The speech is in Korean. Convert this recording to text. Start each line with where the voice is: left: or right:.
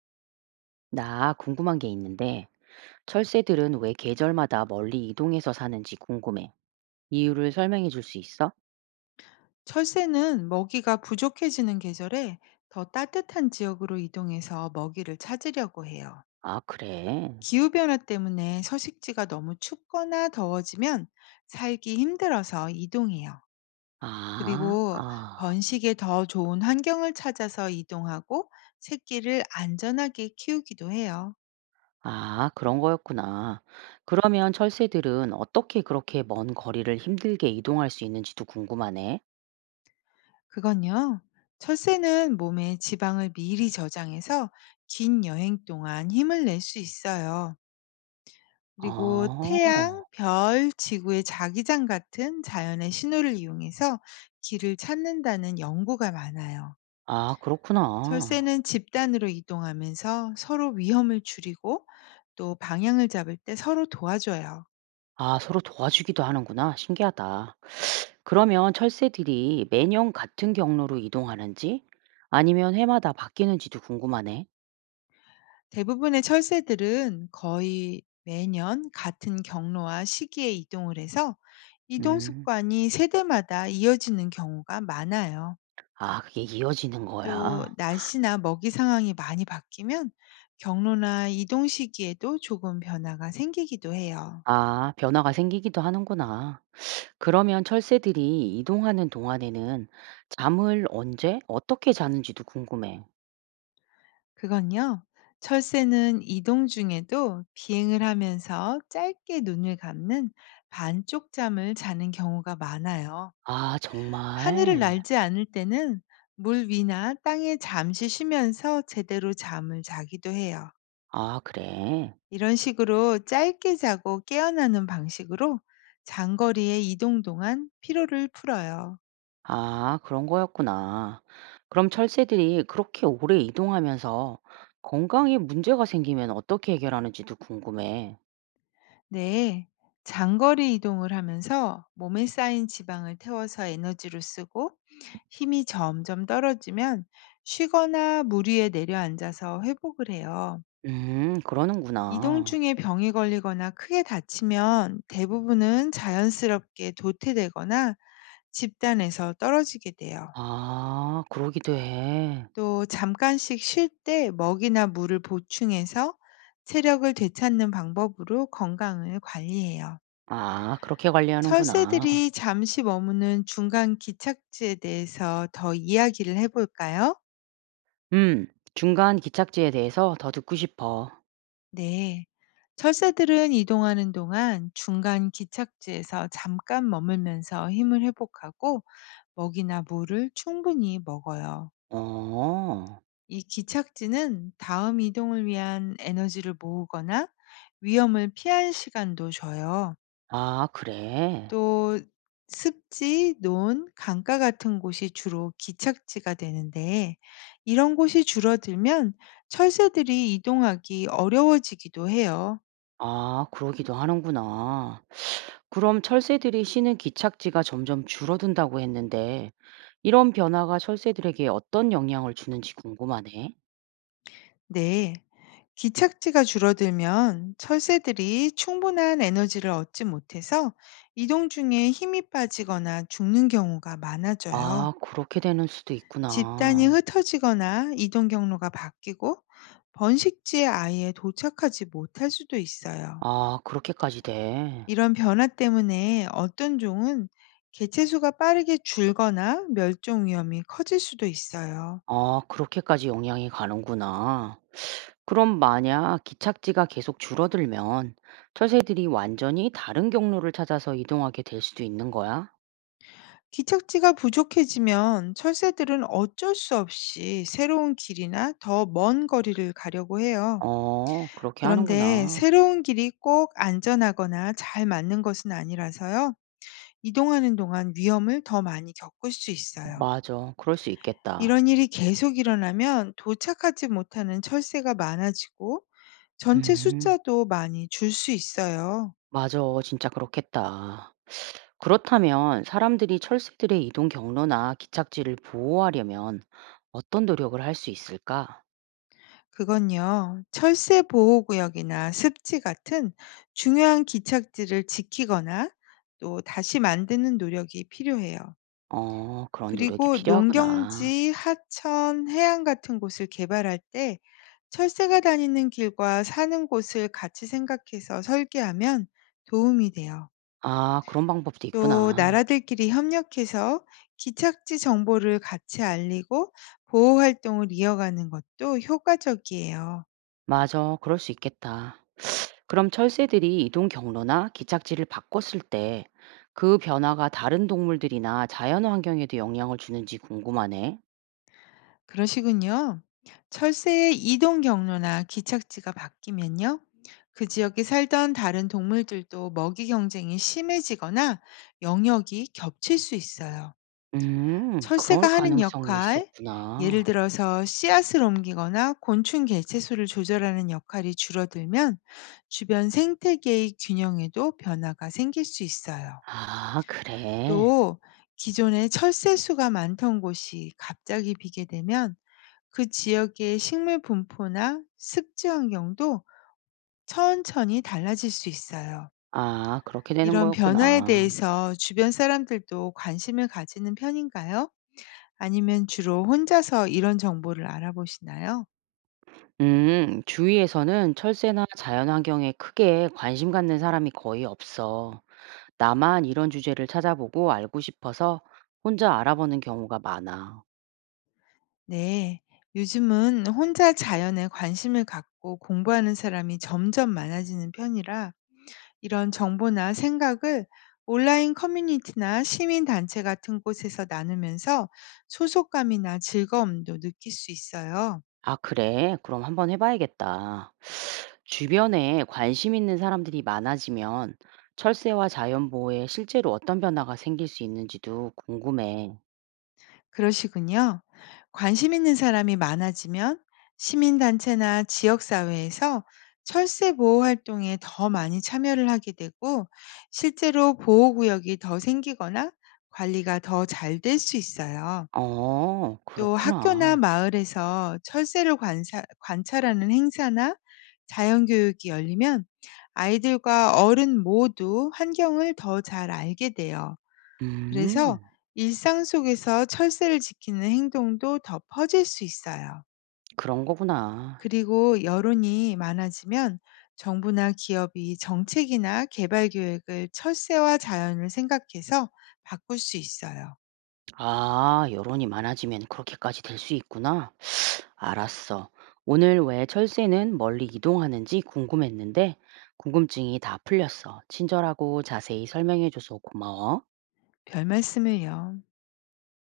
right: 나 궁금한 게 있는데, 철새들은 왜 계절마다 멀리 이동해서 사는지 궁금해. 이유를 설명해 줄 수 있어?
left: 철새는 먹이가 부족해지는 계절에 더 따뜻한 지역으로 이동해서 먹이를 찾으려고 해요.
right: 아, 그래.
left: 기후변화 때문에 서식지가 너무 춥거나 더워지면 살기 힘들어서 이동해요.
right: 아,
left: 그리고
right: 아,
left: 번식에 더 좋은 환경을 찾아서 이동하고 새끼를 안전하게 키우기도 해요.
right: 아, 그런 거였구나. 그러면 철새들은 어떻게 그렇게 먼 거리를 힘들게 이동할 수 있는지도 궁금하네.
left: 그건요. 철새는 몸에 지방을 미리 저장해서 긴 여행 동안 힘을 낼 수 있어요. 그리고
right: 아,
left: 태양, 별, 지구의 자기장 같은 자연의 신호를 이용해서 길을 찾는다는 연구가 많아요.
right: 아, 그렇구나.
left: 철새는 집단으로 이동하면서 서로 위험을 줄이고 또 방향을 잡을 때 서로 도와줘요.
right: 아, 서로 도와주기도 하는구나. 신기하다. 그러면 철새들이 매년 같은 경로로 이동하는지 아니면 해마다 바뀌는지도 궁금하네.
left: 대부분의 철새들은 거의 매년 같은 경로와 시기에 이동을 해서 이동
right: 음.
left: 습관이 세대마다 이어지는 경우가 많아요.
right: 아, 그게 이어지는
left: 또
right: 거야?
left: 날씨나 먹이 상황이 많이 바뀌면 경로나 이동 시기에도 조금 변화가 생기기도 해요.
right: 아, 변화가 생기기도 하는구나. 그러면 철새들이 이동하는 동안에는 잠을 언제 어떻게 자는지도 궁금해.
left: 그건요, 철새는 이동 중에도 비행을 하면서 짧게 눈을 감는 반쪽 잠을 자는 경우가 많아요.
right: 아,
left: 하늘을
right: 정말?
left: 날지 않을 때는 물 위나 땅에 잠시 쉬면서 제대로 잠을 자기도 해요.
right: 아, 그래?
left: 이런 식으로 짧게 자고 깨어나는 방식으로 장거리의 이동 동안 피로를 풀어요.
right: 아, 그런 거였구나. 그럼 철새들이 그렇게 오래 이동하면서 건강에 문제가 생기면 어떻게 해결하는지도 궁금해.
left: 네. 장거리 이동을 하면서 몸에 쌓인 지방을 태워서 에너지로 쓰고 힘이 점점 떨어지면 쉬거나 물 위에 내려앉아서 회복을 해요.
right: 음,
left: 이동
right: 그러는구나.
left: 중에 병이 걸리거나 크게 다치면 대부분은 자연스럽게 도태되거나 집단에서 떨어지게 돼요.
right: 아, 그러기도 해.
left: 또 잠깐씩 쉴 때 먹이나 물을 보충해서 체력을 되찾는 방법으로 건강을 관리해요.
right: 아, 그렇게 관리하는구나.
left: 철새들이 잠시 머무는 중간 기착지에 대해서 더 이야기를 해볼까요?
right: 음. 중간 기착지에 대해서 더 듣고 싶어.
left: 네. 철새들은 이동하는 동안 중간 기착지에서 잠깐 머물면서 힘을 회복하고 먹이나 물을 충분히 먹어요.
right: 어.
left: 이 기착지는 다음 이동을 위한 에너지를 모으거나 위험을 피할 시간도 줘요.
right: 아, 그래?
left: 또 습지, 논, 강가 같은 곳이 주로 기착지가 되는데 이런 곳이 줄어들면 철새들이 이동하기 어려워지기도 해요.
right: 아, 그러기도 하는구나. 그럼 철새들이 쉬는 기착지가 점점 줄어든다고 했는데 이런 변화가 철새들에게 어떤 영향을 주는지 궁금하네.
left: 네. 기착지가 줄어들면 철새들이 충분한 에너지를 얻지 못해서 이동 중에 힘이 빠지거나 죽는 경우가 많아져요.
right: 아, 그렇게 되는 수도
left: 집단이
right: 있구나.
left: 흩어지거나 이동 경로가 바뀌고 번식지에 아예 도착하지 못할 수도 있어요.
right: 아, 그렇게까지 돼.
left: 이런 변화 때문에 어떤 종은 개체수가 빠르게 줄거나 멸종 위험이 커질 수도 있어요.
right: 아, 그렇게까지 영향이 가는구나. 그럼 만약 기착지가 계속 줄어들면 철새들이 완전히 다른 경로를 찾아서 이동하게 될 수도 있는 거야?
left: 기척지가 부족해지면 철새들은 어쩔 수 없이 새로운 길이나 더 먼 거리를 가려고 해요.
right: 어, 그렇게
left: 그런데
right: 하는구나.
left: 새로운 길이 꼭 안전하거나 잘 맞는 것은 아니라서요. 이동하는 동안 위험을 더 많이 겪을 수 있어요.
right: 맞아. 그럴 수 있겠다.
left: 이런 일이 계속 일어나면 도착하지 못하는 철새가 많아지고 전체
right: 음,
left: 숫자도 많이 줄 수 있어요.
right: 맞아. 진짜 그렇겠다. 그렇다면 사람들이 철새들의 이동 경로나 기착지를 보호하려면 어떤 노력을 할 수 있을까?
left: 그건요, 철새 보호구역이나 습지 같은 중요한 기착지를 지키거나 또 다시 만드는 노력이 필요해요.
right: 어, 그런 노력이
left: 그리고
right: 필요하구나.
left: 농경지, 하천, 해안 같은 곳을 개발할 때 철새가 다니는 길과 사는 곳을 같이 생각해서 설계하면 도움이 돼요.
right: 아, 그런 방법도
left: 또
right: 있구나.
left: 나라들끼리 협력해서 기착지 정보를 같이 알리고 보호 활동을 이어가는 것도 효과적이에요.
right: 맞아. 그럴 수 있겠다. 그럼 철새들이 이동 경로나 기착지를 바꿨을 때 그 변화가 다른 동물들이나 자연 환경에도 영향을 주는지 궁금하네.
left: 그러시군요. 철새의 이동 경로나 기착지가 바뀌면요. 그 지역에 살던 다른 동물들도 먹이 경쟁이 심해지거나 영역이 겹칠 수 있어요.
right: 그럴
left: 철새가 하는
right: 가능성이
left: 역할, 예를
right: 있었구나.
left: 들어서 씨앗을 옮기거나 곤충 개체수를 조절하는 역할이 줄어들면 주변 생태계의 균형에도 변화가 생길 수 있어요.
right: 아, 그래.
left: 또 기존에 철새 수가 많던 곳이 갑자기 비게 되면 그 지역의 식물 분포나 습지 환경도 천천히 달라질 수 있어요.
right: 아, 그렇게 되는
left: 이런 변화에
right: 거였구나.
left: 대해서 주변 사람들도 관심을 가지는 편인가요? 아니면 주로 혼자서 이런 정보를 알아보시나요?
right: 주위에서는 철새나 자연 환경에 크게 관심 갖는 사람이 거의 없어. 나만 이런 주제를 찾아보고 알고 싶어서 혼자 알아보는 경우가 많아.
left: 네. 요즘은 혼자 자연에 관심을 갖고 공부하는 사람이 점점 많아지는 편이라 이런 정보나 생각을 온라인 커뮤니티나 시민단체 같은 곳에서 나누면서 소속감이나 즐거움도 느낄 수 있어요.
right: 아, 그래? 그럼 한번 해봐야겠다. 주변에 관심 있는 사람들이 많아지면 철새와 자연보호에 실제로 어떤 변화가 생길 수 있는지도 궁금해.
left: 그러시군요. 관심 있는 사람이 많아지면 시민단체나 지역사회에서 철새 보호 활동에 더 많이 참여를 하게 되고 실제로 보호구역이 더 생기거나 관리가 더 잘 될 수 있어요.
right: 어,
left: 또 학교나
right: 그렇구나.
left: 마을에서 철새를 관사 관찰하는 행사나 자연 교육이 열리면 아이들과 어른 모두 환경을 더 잘 알게 돼요. 그래서
right: 음,
left: 일상 속에서 철새를 지키는 행동도 더 퍼질 수 있어요.
right: 그런 거구나.
left: 그리고 여론이 많아지면 정부나 기업이 정책이나 개발 계획을 철새와 자연을 생각해서 바꿀 수 있어요.
right: 아, 여론이 많아지면 그렇게까지 될 수 있구나. 알았어. 오늘 왜 철새는 멀리 이동하는지 궁금했는데 궁금증이 다 풀렸어. 친절하고 자세히 설명해줘서 고마워.
left: 별 말씀을요.